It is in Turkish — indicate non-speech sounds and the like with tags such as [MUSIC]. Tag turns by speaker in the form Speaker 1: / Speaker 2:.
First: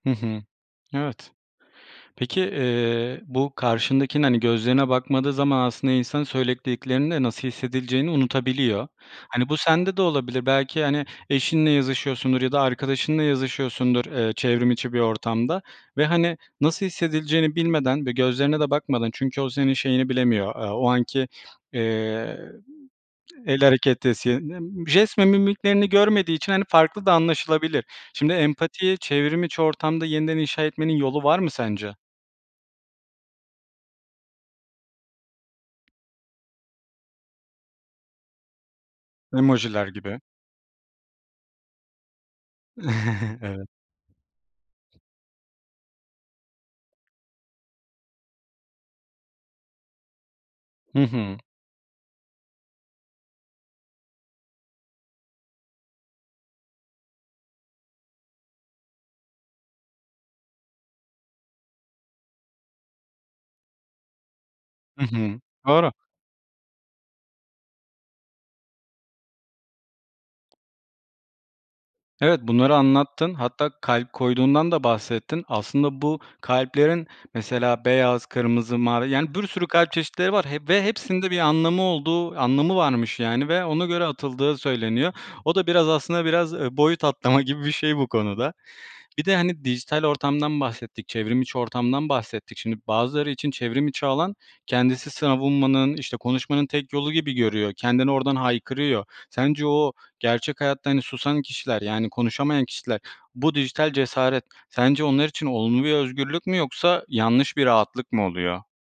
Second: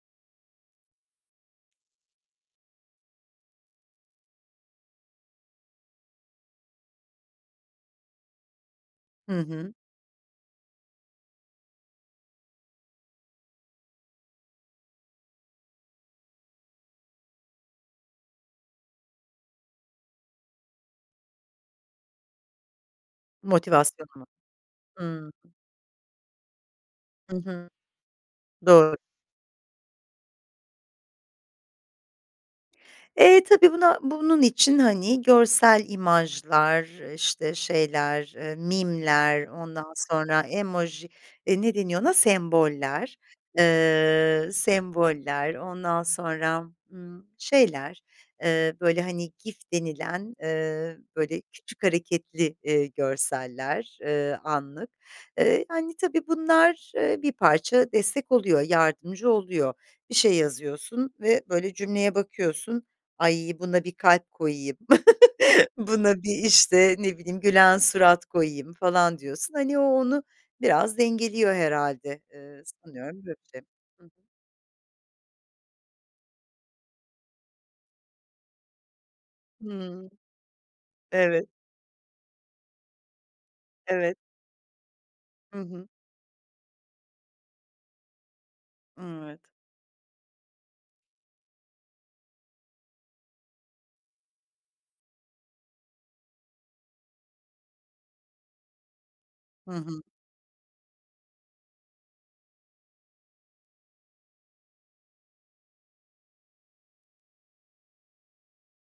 Speaker 1: Hı hı. Evet. Peki, eee, bu karşındakinin, hani, gözlerine bakmadığı zaman aslında insan söylediklerinde nasıl hissedileceğini unutabiliyor.
Speaker 2: Hı
Speaker 1: Hani, bu
Speaker 2: hı.
Speaker 1: sende de olabilir. Belki, hani, eşinle yazışıyorsundur ya da arkadaşınla yazışıyorsundur, eee, çevrim içi bir ortamda ve, hani, nasıl hissedileceğini bilmeden ve gözlerine de bakmadan çünkü o senin şeyini bilemiyor, eee, o anki, eee, el
Speaker 2: Motivasyonu
Speaker 1: hareketi
Speaker 2: mu?
Speaker 1: [UNINTELLIGIBLE] jest ve
Speaker 2: Hımm.
Speaker 1: mimiklerini görmediği için hani farklı da
Speaker 2: Hı hı.
Speaker 1: anlaşılabilir. Şimdi
Speaker 2: Doğru.
Speaker 1: empatiyi çevrim içi ortamda yeniden inşa etmenin yolu var mı sence?
Speaker 2: Eee, tabii buna, bunun için, hani, görsel imajlar, işte, şeyler, eee, meme'ler,
Speaker 1: Emojiler
Speaker 2: ondan
Speaker 1: gibi.
Speaker 2: sonra emoji, eee, ne deniyor ona, semboller,
Speaker 1: [CHUCKLES] Evet.
Speaker 2: eee, semboller, ondan sonra, ımm, şeyler, eee, böyle, hani, GIF denilen, eee,
Speaker 1: Hı hı.
Speaker 2: böyle küçük hareketli, eee, görseller, eee, anlık. Eee, yani, tabii bunlar, eee, bir parça destek oluyor, yardımcı oluyor. Bir şey yazıyorsun ve, böyle, cümleye bakıyorsun, "Ay, buna bir kalp koyayım,
Speaker 1: Hı hı.
Speaker 2: [CHUCKLES]
Speaker 1: Doğru.
Speaker 2: buna bir, işte, ne bileyim, gülen surat koyayım." falan diyorsun. Hani o, onu biraz dengeliyor herhâlde,
Speaker 1: Evet,
Speaker 2: eee,
Speaker 1: bunları
Speaker 2: sanıyorum
Speaker 1: anlattın.
Speaker 2: böyle bir şey.
Speaker 1: Hatta
Speaker 2: Hı
Speaker 1: kalp
Speaker 2: hı.
Speaker 1: koyduğundan da bahsettin. Aslında bu kalplerin, mesela, beyaz, kırmızı, mavi, yani, bir sürü kalp
Speaker 2: Hımm.
Speaker 1: çeşitleri var, he ve hepsinde bir
Speaker 2: Evet.
Speaker 1: anlamı olduğu, anlamı varmış, yani, ve ona göre
Speaker 2: Evet.
Speaker 1: atıldığı söyleniyor. O
Speaker 2: Hı
Speaker 1: da biraz,
Speaker 2: hı.
Speaker 1: aslında biraz boyut atlama gibi bir şey bu konuda. Bir de,
Speaker 2: Evet.
Speaker 1: hani, dijital ortamdan bahsettik, çevrim içi ortamdan bahsettik. Şimdi bazıları için çevrim içi alan kendisi savunmanın, işte, konuşmanın tek yolu gibi görüyor. Kendini oradan haykırıyor. Sence
Speaker 2: Hı
Speaker 1: o
Speaker 2: hı.
Speaker 1: gerçek hayatta, hani, susan kişiler, yani, konuşamayan kişiler, bu dijital cesaret sence onlar için olumlu bir özgürlük mü, yoksa yanlış bir rahatlık mı oluyor?